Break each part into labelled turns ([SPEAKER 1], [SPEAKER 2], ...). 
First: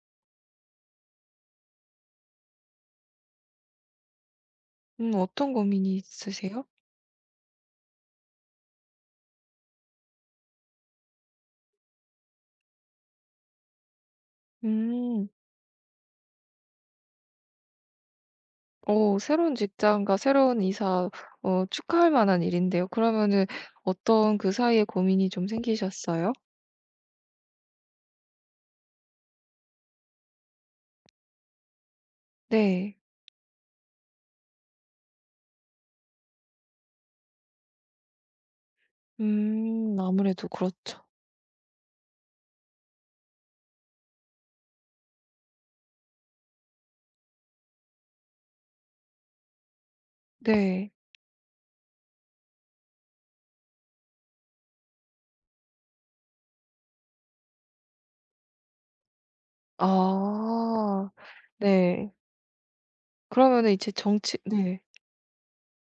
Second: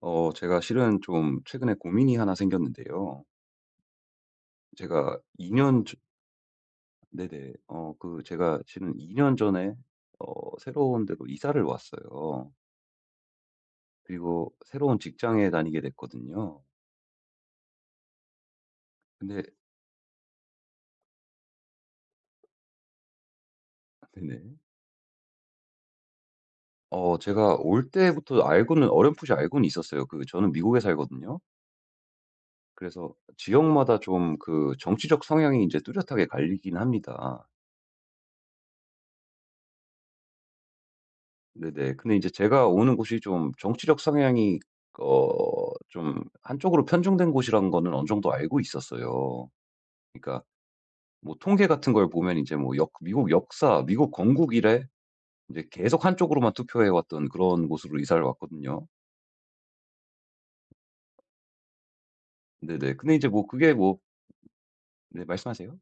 [SPEAKER 1] 제가 실은 좀 최근에 고민이 하나 생겼는데요. 제가
[SPEAKER 2] 어떤
[SPEAKER 1] 2년 전.
[SPEAKER 2] 고민이 있으세요?
[SPEAKER 1] 네네. 제가 실은 2년 전에 새로운 데로 이사를 왔어요. 그리고 새로운
[SPEAKER 2] 음.
[SPEAKER 1] 직장에 다니게 됐거든요.
[SPEAKER 2] 어
[SPEAKER 1] 근데
[SPEAKER 2] 새로운 직장과 새로운 이사, 어 축하할 만한 일인데요. 그러면은 어떤 그
[SPEAKER 1] 네네.
[SPEAKER 2] 사이에 고민이 좀 생기셨어요?
[SPEAKER 1] 제가 올 때부터 알고는 어렴풋이 알고는 있었어요. 저는 미국에 살거든요.
[SPEAKER 2] 네.
[SPEAKER 1] 그래서 지역마다 좀 정치적 성향이 이제 뚜렷하게 갈리긴 합니다.
[SPEAKER 2] 아무래도 그렇죠.
[SPEAKER 1] 네네. 근데 이제 제가 오는 곳이 좀 정치적 성향이 어 좀 한쪽으로 편중된 곳이라는 거는 어느 정도 알고 있었어요. 그러니까
[SPEAKER 2] 네.
[SPEAKER 1] 뭐 통계 같은 걸 보면 이제 뭐 역 미국 역사, 미국 건국 이래 이제 계속 한쪽으로만 투표해 왔던 그런 곳으로 이사를 왔거든요.
[SPEAKER 2] 아 네.
[SPEAKER 1] 네네. 근데 이제 뭐
[SPEAKER 2] 그러면은
[SPEAKER 1] 그게
[SPEAKER 2] 이제
[SPEAKER 1] 뭐.
[SPEAKER 2] 정치, 네.
[SPEAKER 1] 네, 말씀하세요.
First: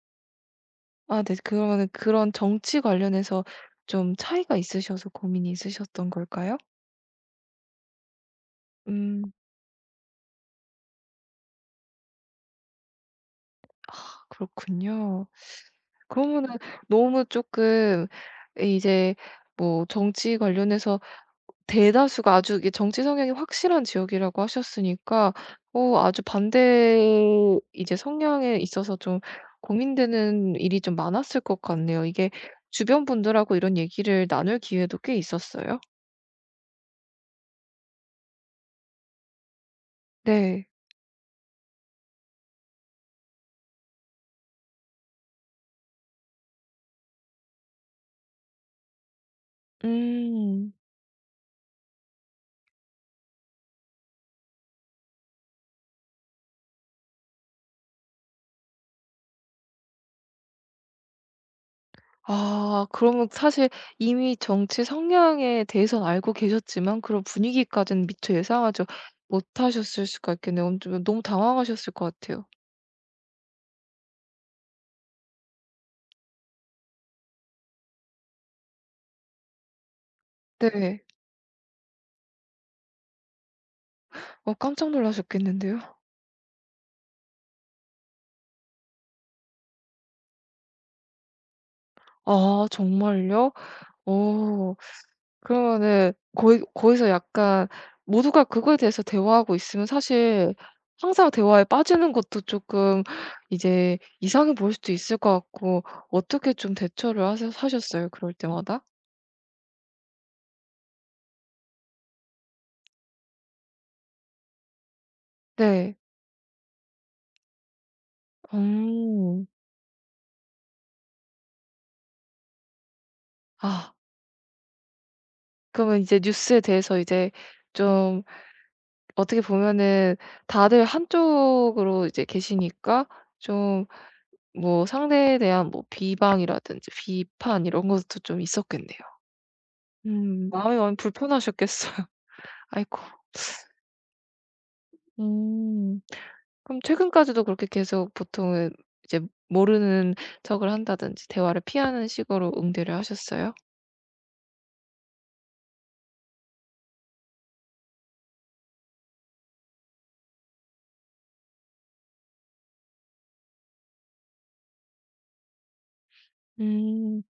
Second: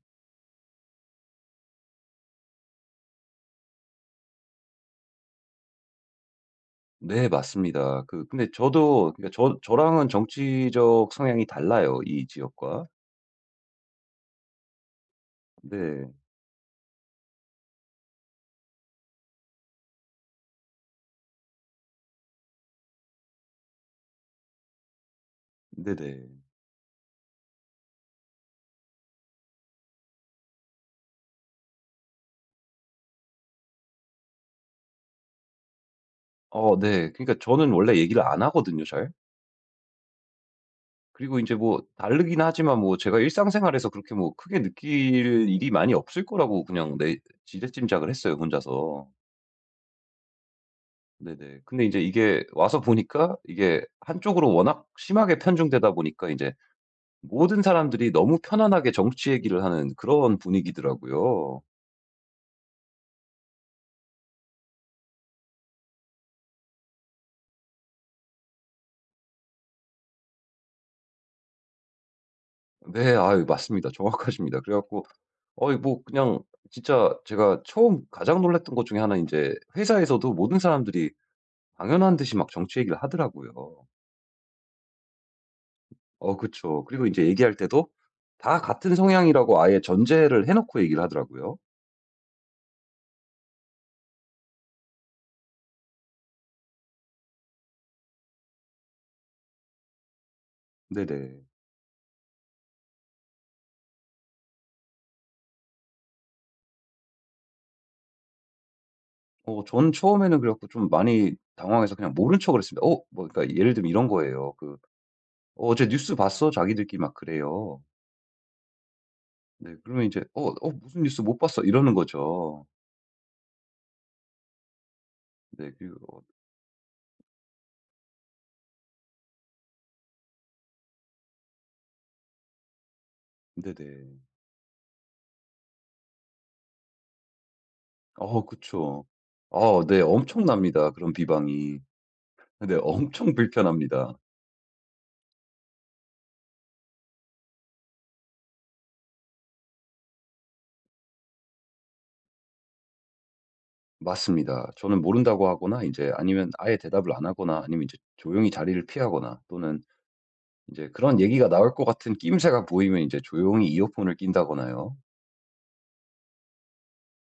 [SPEAKER 2] 아 네. 그러면은 그런 정치 관련해서 좀 차이가 있으셔서 고민이 있으셨던 걸까요?
[SPEAKER 1] 네, 맞습니다. 근데 저도 그러니까
[SPEAKER 2] 음.
[SPEAKER 1] 저랑은 정치적 성향이 달라요, 이 지역과.
[SPEAKER 2] 아 그렇군요.
[SPEAKER 1] 네.
[SPEAKER 2] 그러면은 너무 조금 이제 뭐 정치 관련해서 대다수가 아주 이게 정치 성향이 확실한 지역이라고 하셨으니까 어 아주
[SPEAKER 1] 네네.
[SPEAKER 2] 반대 이제 성향에 있어서 좀 고민되는 일이 좀 많았을 것 같네요. 이게 주변 분들하고 이런 얘기를 나눌 기회도 꽤 있었어요?
[SPEAKER 1] 네. 그러니까 저는 원래 얘기를 안 하거든요, 잘.
[SPEAKER 2] 네.
[SPEAKER 1] 그리고 이제 뭐 다르긴 하지만 뭐 제가 일상생활에서 그렇게 뭐 크게 느낄 일이 많이 없을 거라고 그냥 내 지레짐작을 했어요, 혼자서.
[SPEAKER 2] 음.
[SPEAKER 1] 네네. 근데 이제 이게 와서 보니까 이게 한쪽으로 워낙 심하게 편중되다 보니까 이제 모든 사람들이 너무 편안하게 정치 얘기를 하는 그런 분위기더라고요.
[SPEAKER 2] 아 그러면 사실 이미 정치 성향에 대해서는 알고 계셨지만 그런 분위기까지는 미처 예상하지 못하셨을 수가 있겠네요. 엄청 너무 당황하셨을 것 같아요.
[SPEAKER 1] 네. 아유, 맞습니다. 정확하십니다. 그래 갖고 어이 뭐 그냥 진짜 제가 처음 가장 놀랐던 것 중에 하나, 이제 회사에서도 모든
[SPEAKER 2] 네.
[SPEAKER 1] 사람들이 당연한 듯이 막 정치 얘기를 하더라고요.
[SPEAKER 2] 어 깜짝 놀라셨겠는데요.
[SPEAKER 1] 그쵸. 그리고 이제 얘기할 때도 다 같은 성향이라고 아예 전제를 해 놓고 얘기를 하더라고요.
[SPEAKER 2] 아 정말요? 오, 그러면은 거기서 약간 모두가 그거에 대해서 대화하고 있으면 사실 항상
[SPEAKER 1] 네네.
[SPEAKER 2] 대화에 빠지는 것도 조금 이제 이상해 보일 수도 있을 것 같고 어떻게 좀 대처를 하셔 하셨어요? 그럴 때마다?
[SPEAKER 1] 저는 처음에는 그래 갖고 좀 많이 당황해서 그냥 모른 척을 했습니다. 뭐 그러니까 예를 들면 이런 거예요. 어제
[SPEAKER 2] 네.
[SPEAKER 1] 뉴스 봤어?" 자기들끼리 막 그래요.
[SPEAKER 2] 음.
[SPEAKER 1] 네. 그러면 이제 무슨 뉴스 못 봤어." 이러는 거죠.
[SPEAKER 2] 아
[SPEAKER 1] 네. 그리고
[SPEAKER 2] 그러면 이제
[SPEAKER 1] 어
[SPEAKER 2] 뉴스에 대해서 이제 좀 어떻게 보면은 다들 한쪽으로 이제 계시니까 좀
[SPEAKER 1] 네네.
[SPEAKER 2] 뭐 상대에 대한 뭐 비방이라든지 비판 이런 것도 좀 있었겠네요.
[SPEAKER 1] 그쵸. 네.
[SPEAKER 2] 마음이
[SPEAKER 1] 엄청납니다,
[SPEAKER 2] 많이
[SPEAKER 1] 그런 비방이.
[SPEAKER 2] 불편하셨겠어요.
[SPEAKER 1] 근데
[SPEAKER 2] 아이고.
[SPEAKER 1] 엄청 불편합니다.
[SPEAKER 2] 음. 그럼 최근까지도 그렇게 계속 보통은 이제 모르는 척을 한다든지 대화를 피하는 식으로 응대를 하셨어요?
[SPEAKER 1] 맞습니다. 저는 모른다고 하거나 이제, 아니면 아예 대답을 안 하거나, 아니면 이제 조용히 자리를 피하거나, 또는 이제 그런 얘기가 나올 것 같은 낌새가 보이면 이제 조용히 이어폰을 낀다거나요.
[SPEAKER 2] 음.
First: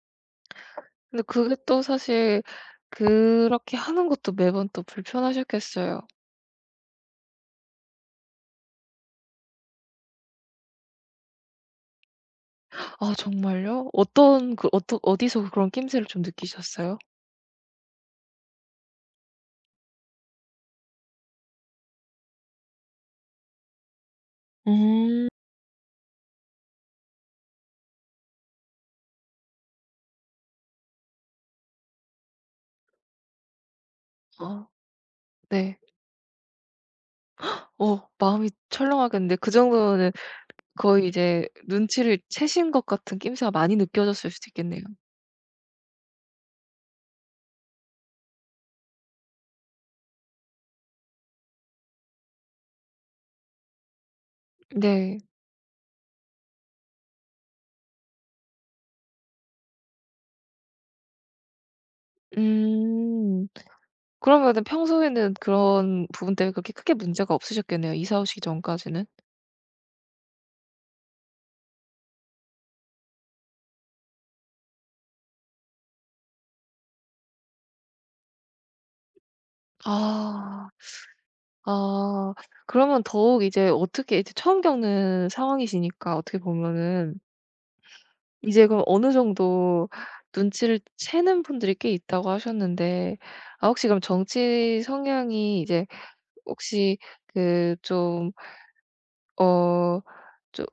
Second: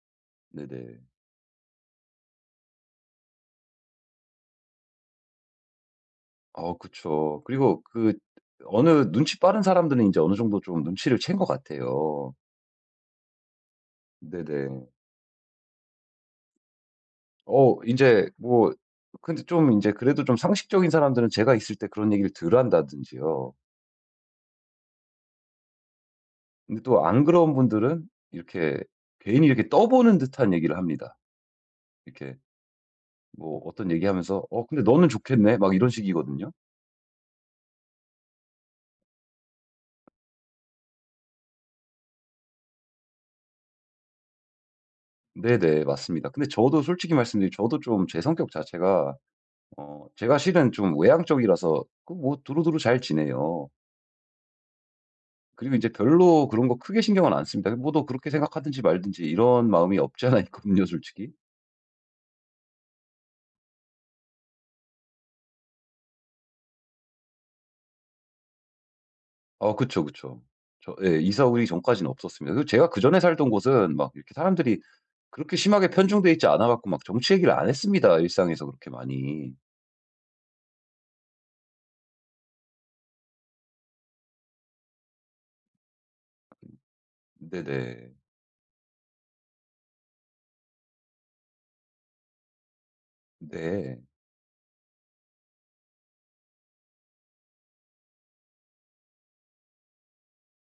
[SPEAKER 1] 네네.
[SPEAKER 2] 근데 그게 또 사실 그렇게 하는 것도 매번 또 불편하셨겠어요.
[SPEAKER 1] 아 그쵸. 그리고 어느 눈치 빠른 사람들은 이제 어느 정도 좀 눈치를 챈 것 같아요.
[SPEAKER 2] 아 정말요? 어떤 그
[SPEAKER 1] 네네.
[SPEAKER 2] 어떠 어디서 그런 낌새를 좀 느끼셨어요?
[SPEAKER 1] 어 이제 뭐 근데 좀 이제 그래도 좀 상식적인 사람들은 제가 있을 때 그런 얘기를 덜 한다든지요.
[SPEAKER 2] 음.
[SPEAKER 1] 근데 또 안 그런 분들은 이렇게 괜히 이렇게 떠보는 듯한 얘기를 합니다. 이렇게 뭐 어떤 얘기하면서
[SPEAKER 2] 아
[SPEAKER 1] 근데 너는 좋겠네." 막
[SPEAKER 2] 네.
[SPEAKER 1] 이런 식이거든요.
[SPEAKER 2] 어 마음이 철렁하겠는데 그 정도면 거의 이제 눈치를 채신 것 같은 낌새가 많이 느껴졌을 수도 있겠네요.
[SPEAKER 1] 네네, 맞습니다. 근데 저도 솔직히 말씀드리면 저도 좀 제 성격 자체가, 제가 실은 좀 외향적이라서, 뭐 두루두루 잘 지내요.
[SPEAKER 2] 네.
[SPEAKER 1] 그리고 이제 별로 그런 거 크게 신경은 안 씁니다. '뭐 너 그렇게 생각하든지 말든지.' 이런 마음이 없지 않아 있거든요, 솔직히.
[SPEAKER 2] 음. 그러면은 평소에는 그런 부분 때문에 그렇게 크게 문제가 없으셨겠네요, 이사 오시기 전까지는.
[SPEAKER 1] 아 그쵸, 그쵸. 예, 이사 오기 전까지는 없었습니다. 그리고 제가 그전에 살던 곳은 막 이렇게 사람들이 그렇게 심하게 편중돼 있지 않아 갖고 막 정치 얘기를 안 했습니다, 일상에서 그렇게 많이.
[SPEAKER 2] 아. 아. 그러면 더욱 이제 어떻게 이제 처음 겪는 상황이시니까 어떻게 보면은
[SPEAKER 1] 네네.
[SPEAKER 2] 이제 그럼 어느 정도 눈치를 채는 분들이 꽤 있다고 하셨는데 아 혹시
[SPEAKER 1] 네.
[SPEAKER 2] 그럼 정치 성향이 이제 혹시 그 좀 어 좀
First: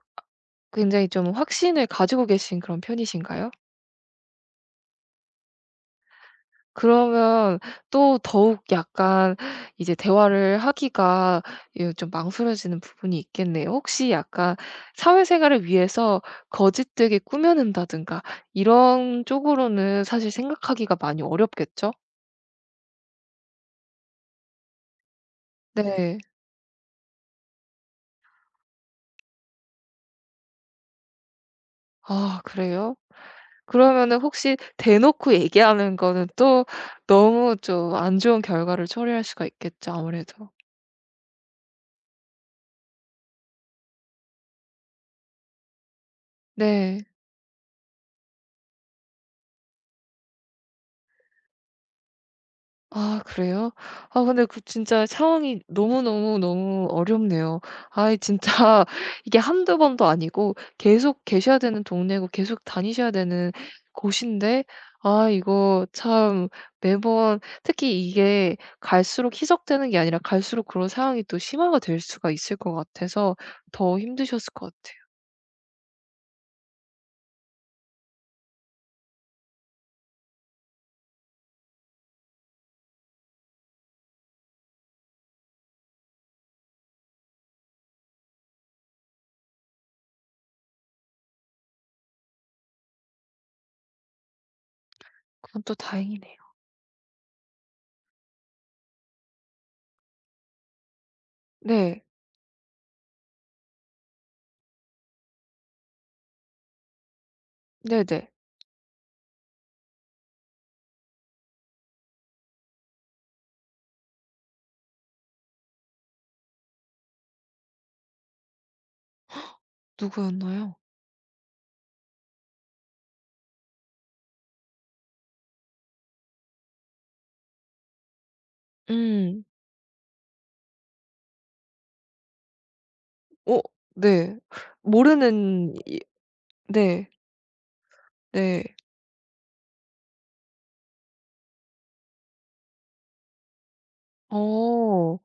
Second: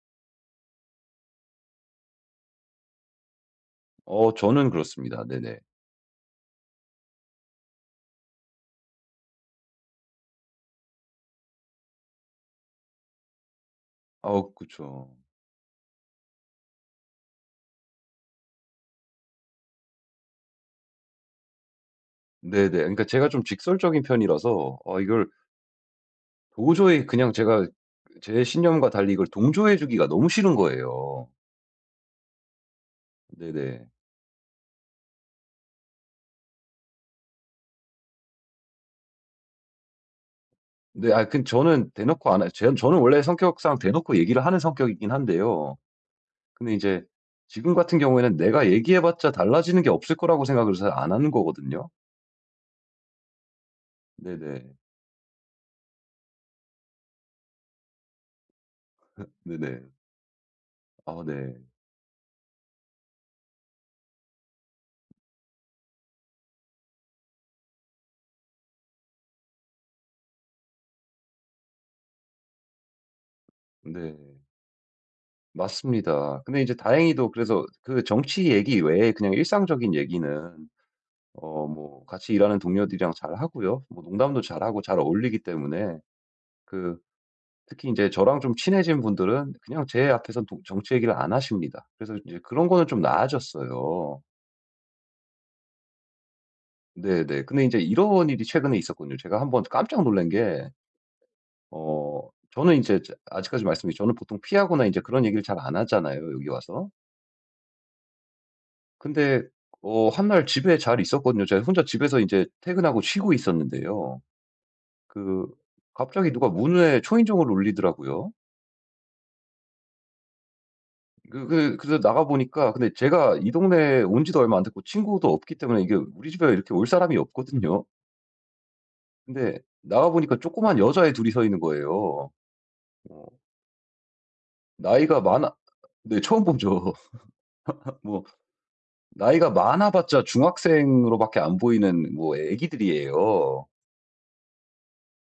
[SPEAKER 2] 굉장히 좀 확신을 가지고 계신 그런 편이신가요?
[SPEAKER 1] 저는 그렇습니다. 네네.
[SPEAKER 2] 그러면 또 더욱 약간 이제 대화를 하기가, 예 좀 망설여지는 부분이 있겠네요. 혹시
[SPEAKER 1] 아우,
[SPEAKER 2] 약간
[SPEAKER 1] 그쵸.
[SPEAKER 2] 사회생활을 위해서 거짓되게 꾸며낸다든가 이런 쪽으로는 사실 생각하기가 많이 어렵겠죠?
[SPEAKER 1] 네네. 그러니까 제가 좀 직설적인 편이라서, 이걸
[SPEAKER 2] 네.
[SPEAKER 1] 도저히 그냥 제가 제 신념과 달리 이걸 동조해 주기가 너무 싫은 거예요.
[SPEAKER 2] 아 그래요?
[SPEAKER 1] 네네.
[SPEAKER 2] 그러면은 혹시 대놓고 얘기하는 거는 또 너무 좀 안 좋은 결과를 초래할 수가 있겠죠 아무래도.
[SPEAKER 1] 네 아 근 저는 대놓고 안 하 제 저는 원래 성격상 대놓고 얘기를 하는 성격이긴 한데요. 근데 이
[SPEAKER 2] 네.
[SPEAKER 1] 제 지금 같은 경우에는 내가 얘기해 봤자 달라지는 게 없을 거라고 생각을 잘 안 하는 거거든요.
[SPEAKER 2] 아 그래요? 아 근데 그
[SPEAKER 1] 네네.
[SPEAKER 2] 진짜 상황이 너무너무너무 어렵네요. 아이 진짜 이게 한두
[SPEAKER 1] 네네.
[SPEAKER 2] 번도 아니고 계속
[SPEAKER 1] 아 네.
[SPEAKER 2] 계셔야 되는 동네고 계속 다니셔야 되는 곳인데 아 이거 참 매번 특히 이게 갈수록 희석되는 게 아니라 갈수록 그런 상황이 또 심화가 될 수가 있을 것 같아서 더
[SPEAKER 1] 네,
[SPEAKER 2] 힘드셨을 것 같아요.
[SPEAKER 1] 맞습니다. 근데 이제 다행히도, 그래서 그 정치 얘기 외에 그냥 일상적인 얘기는 뭐 같이 일하는 동료들이랑 잘하고요. 뭐 농담도 잘하고 잘 어울리기 때문에 그 특히 이제 저랑 좀 친해진 분들은 그냥 제 앞에선 정치 얘기를 안 하십니다. 그래서 이제 그런 거는 좀 나아졌어요.
[SPEAKER 2] 그건 또 다행이네요.
[SPEAKER 1] 네네. 근데 이제 이런 일이 최근에 있었거든요. 제가 한번 깜짝 놀란 게,
[SPEAKER 2] 네.
[SPEAKER 1] 저는 이제 아직까지 말씀드린, 저는 보통 피하거나 이제 그런 얘기를 잘 안 하잖아요, 여기 와서.
[SPEAKER 2] 네네.
[SPEAKER 1] 근데 한날 집에 잘 있었거든요. 제가 혼자 집에서 이제 퇴근하고 쉬고 있었는데요. 그 갑자기 누가 문에 초인종을 울리더라고요.
[SPEAKER 2] 누구였나요?
[SPEAKER 1] 그래서 나가 보니까, 근데 제가 이 동네에 온 지도 얼마 안 됐고 친구도 없기 때문에 이게 우리 집에 이렇게 올 사람이 없거든요.
[SPEAKER 2] 음.
[SPEAKER 1] 근데 나가 보니까 조그만 여자애 둘이 서 있는 거예요. 어
[SPEAKER 2] 어 네.
[SPEAKER 1] 나이가 많아
[SPEAKER 2] 모르는 이
[SPEAKER 1] 네, 처음 보죠.
[SPEAKER 2] 네.
[SPEAKER 1] 뭐
[SPEAKER 2] 네.
[SPEAKER 1] 나이가 많아 봤자 중학생으로 밖에 안 보이는 뭐 애기들이에요.
[SPEAKER 2] 어.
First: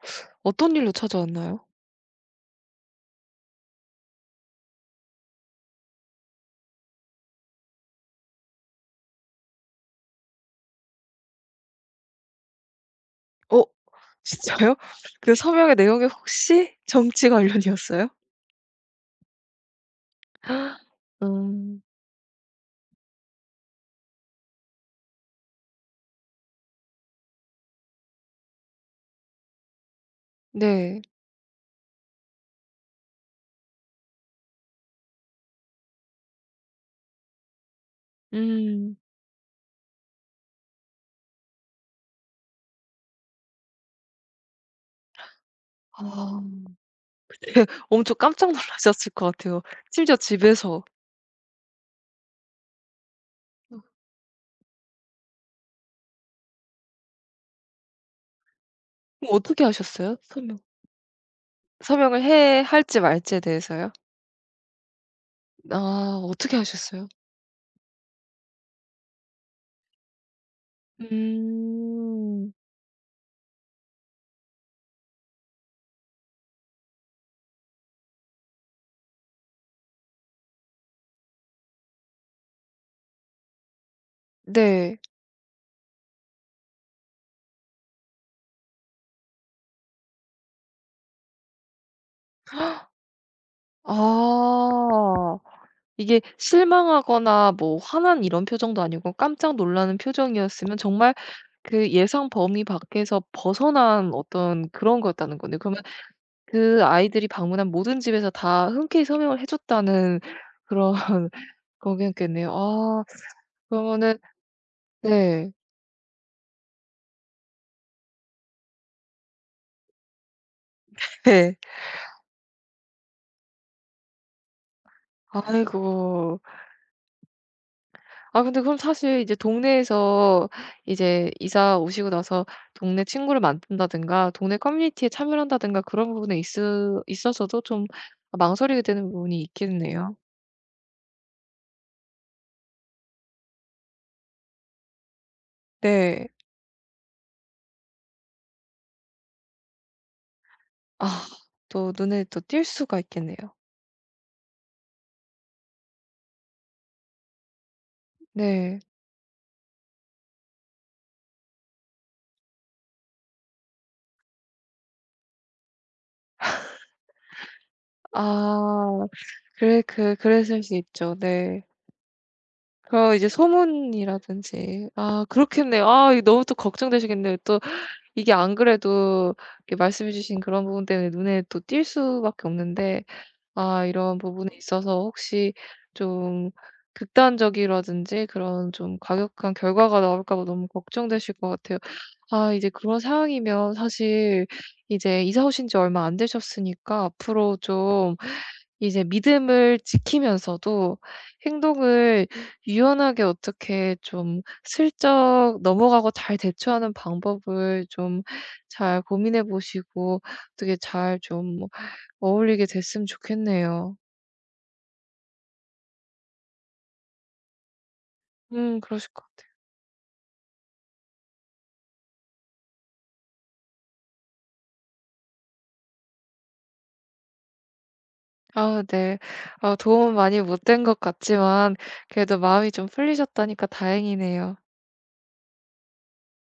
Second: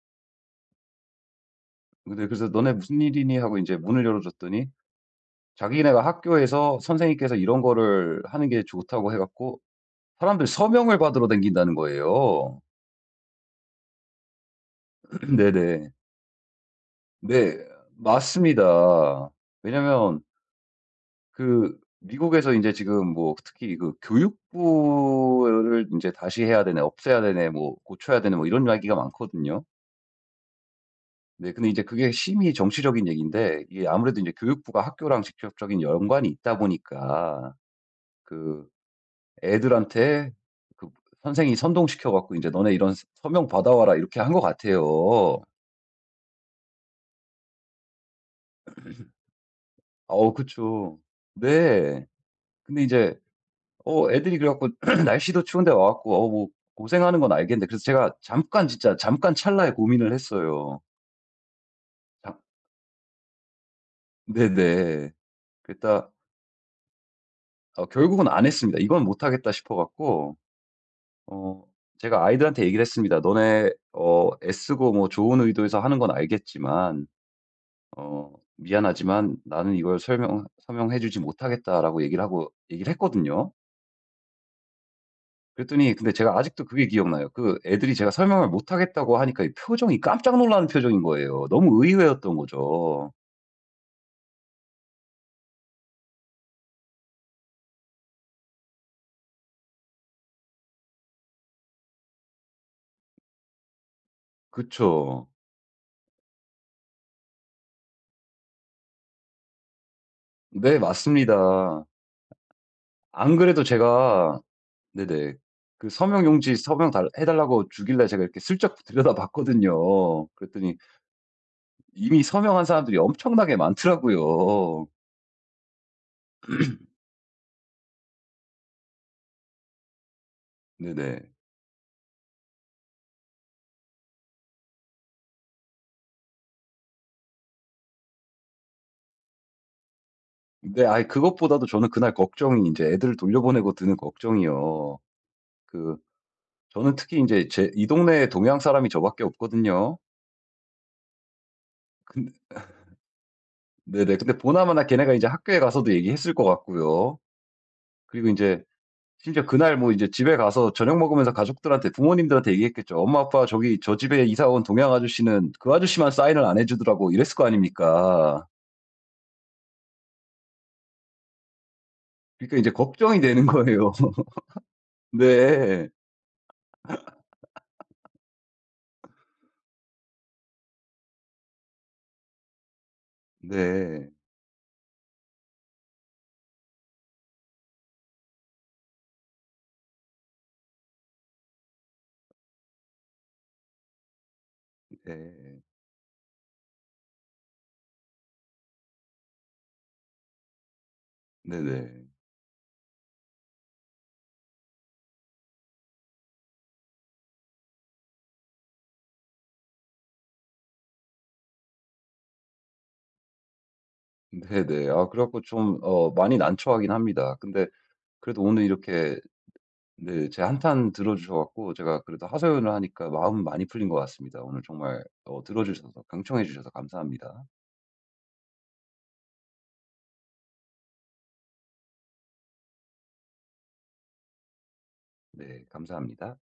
[SPEAKER 2] 어떤 일로 찾아왔나요?
[SPEAKER 1] 근데 그래서 "너네 무슨 일이니?" 하고 이제 문을 열어 줬더니, 자기네가 학교에서 선생님께서 이런 거를 하는 게 좋다고 해 갖고 사람들 서명을 받으러 댕긴다는 거예요.
[SPEAKER 2] 어 진짜요? 그 서명의
[SPEAKER 1] 네네.
[SPEAKER 2] 내용이 혹시 정치
[SPEAKER 1] 네,
[SPEAKER 2] 관련이었어요?
[SPEAKER 1] 맞습니다. 왜냐면
[SPEAKER 2] 음.
[SPEAKER 1] 미국에서 이제 지금 뭐 특히 교육부를 이제 다시 해야 되네, 없애야 되네, 뭐 고쳐야 되네, 뭐 이런 이야기가 많거든요.
[SPEAKER 2] 네.
[SPEAKER 1] 네. 근데 이제 그게 심히 정치적인 얘기인데, 이게 아무래도 이제 교육부가 학교랑 직접적인 연관이 있다 보니까 그
[SPEAKER 2] 음.
[SPEAKER 1] 애들한테 그 선생이 선동시켜 갖고 이제 "너네 이런 서 서명 받아와라." 이렇게 한 것 같아요.
[SPEAKER 2] 아. 엄청 깜짝 놀라셨을 것 같아요. 심지어 집에서.
[SPEAKER 1] 그쵸. 네. 근데 인제
[SPEAKER 2] 어.
[SPEAKER 1] 애들이 그래 갖고 날씨도 추운데 와 갖고, 뭐 고생하는 건 알겠는데, 그래서 제가 잠깐, 진짜 잠깐
[SPEAKER 2] 그럼 어떻게
[SPEAKER 1] 찰나에 고민을
[SPEAKER 2] 하셨어요?
[SPEAKER 1] 했어요.
[SPEAKER 2] 서명을
[SPEAKER 1] 잠
[SPEAKER 2] 해 할지 말지에 대해서요?
[SPEAKER 1] 네네.
[SPEAKER 2] 아
[SPEAKER 1] 그랬다
[SPEAKER 2] 어떻게 하셨어요?
[SPEAKER 1] 결국은 안 했습니다. 이건 못 하겠다 싶어 갖고, 어 제가
[SPEAKER 2] 음.
[SPEAKER 1] 아이들한테 얘기를 했습니다. "너네 애쓰고 뭐 좋은 의도에서 하는 건 알겠지만, 어 미안하지만 나는 이걸 설명 서명해 주지 못하겠다."라고 얘기를 하고 얘기를 했거든요.
[SPEAKER 2] 네.
[SPEAKER 1] 그랬더니, 근데 제가 아직도 그게 기억나요. 그 애들이 제가 설명을 못하겠다고 하니까 이 표정이 깜짝 놀라는 표정인 거예요. 너무 의외였던 거죠.
[SPEAKER 2] 아. 이게 실망하거나 뭐 화난 이런 표정도 아니고 깜짝 놀라는 표정이었으면 정말 그 예상 범위 밖에서 벗어난 어떤 그런
[SPEAKER 1] 그쵸.
[SPEAKER 2] 거였다는 거네요. 그러면 그 아이들이 방문한 모든 집에서 다 흔쾌히 서명을 해 줬다는
[SPEAKER 1] 네,
[SPEAKER 2] 그런
[SPEAKER 1] 맞습니다.
[SPEAKER 2] 거겠네요. 아
[SPEAKER 1] 안 그래도
[SPEAKER 2] 그러면은
[SPEAKER 1] 제가, 네네.
[SPEAKER 2] 네.
[SPEAKER 1] 그 서명 용지 서명 달 해 달라고 주길래 제가 이렇게 슬쩍 들여다봤거든요. 그랬더니
[SPEAKER 2] 네.
[SPEAKER 1] 이미 서명한 사람들이 엄청나게 많더라고요.
[SPEAKER 2] 아이고. 아 근데 그럼 사실 이제 동네에서
[SPEAKER 1] 네네.
[SPEAKER 2] 이제 이사 오시고 나서 동네 친구를 만든다든가 동네 커뮤니티에 참여를 한다든가 그런 부분에 있으 있어서도 좀 망설이게 되는 부분이 있겠네요.
[SPEAKER 1] 네. 아이, 그것보다도 저는 그날 걱정이, 이제 애들을 돌려보내고 드는 걱정이요. 그
[SPEAKER 2] 네.
[SPEAKER 1] 저는 특히 이제 제 이 동네에 동양 사람이 저밖에 없거든요.
[SPEAKER 2] 아 또 눈에
[SPEAKER 1] 근
[SPEAKER 2] 또 띌 수가 있겠네요.
[SPEAKER 1] 네네. 근데 보나마나 걔네가 이제 학교에 가서도 얘기했을 것 같고요. 그리고 이제
[SPEAKER 2] 네.
[SPEAKER 1] 심지어 그날 뭐 이제 집에 가서 저녁 먹으면서 가족들한테, 부모님들한테 얘기했겠죠. "엄마, 아빠, 저기 저 집에 이사 온 동양 아저씨는, 그 아저씨만 사인을 안 해 주더라고." 이랬을 거 아닙니까.
[SPEAKER 2] 아 그랬을 수 있죠. 네.
[SPEAKER 1] 그러니까 이제
[SPEAKER 2] 그럼
[SPEAKER 1] 걱정이
[SPEAKER 2] 이제
[SPEAKER 1] 되는 거예요.
[SPEAKER 2] 소문이라든지 아 그렇겠네요.
[SPEAKER 1] 네.
[SPEAKER 2] 아 이거 너무 또 걱정되시겠네요. 또 이게 안 그래도 이렇게 말씀해 주신 그런 부분 때문에 눈에 또 띌 수밖에 없는데 아
[SPEAKER 1] 네.
[SPEAKER 2] 이런 부분에 있어서 혹시 좀 극단적이라든지 그런 좀 과격한 결과가 나올까 봐 너무 걱정되실 것 같아요. 아 이제 그런 상황이면 사실 이제 이사
[SPEAKER 1] 네.
[SPEAKER 2] 오신 지 얼마 안 되셨으니까 앞으로 좀 이제 믿음을 지키면서도
[SPEAKER 1] 네네.
[SPEAKER 2] 행동을 유연하게 어떻게 좀 슬쩍 넘어가고 잘 대처하는 방법을 좀 잘 고민해 보시고 어떻게 잘 좀 어울리게 됐으면 좋겠네요.
[SPEAKER 1] 네네. 아 그래 갖고 좀 많이 난처하긴 합니다. 근데 그래도 오늘
[SPEAKER 2] 그러실
[SPEAKER 1] 이렇게,
[SPEAKER 2] 것 같아요.
[SPEAKER 1] 네, 제 한탄 들어 주셔 갖고 제가 그래도 하소연을 하니까 마음은 많이 풀린 것 같습니다. 오늘 정말 들어 주셔서, 강청해 주셔서 감사합니다.
[SPEAKER 2] 아 네. 어 도움 많이 못된 것 같지만 그래도 마음이 좀 풀리셨다니까 다행이네요.
[SPEAKER 1] 네, 감사합니다.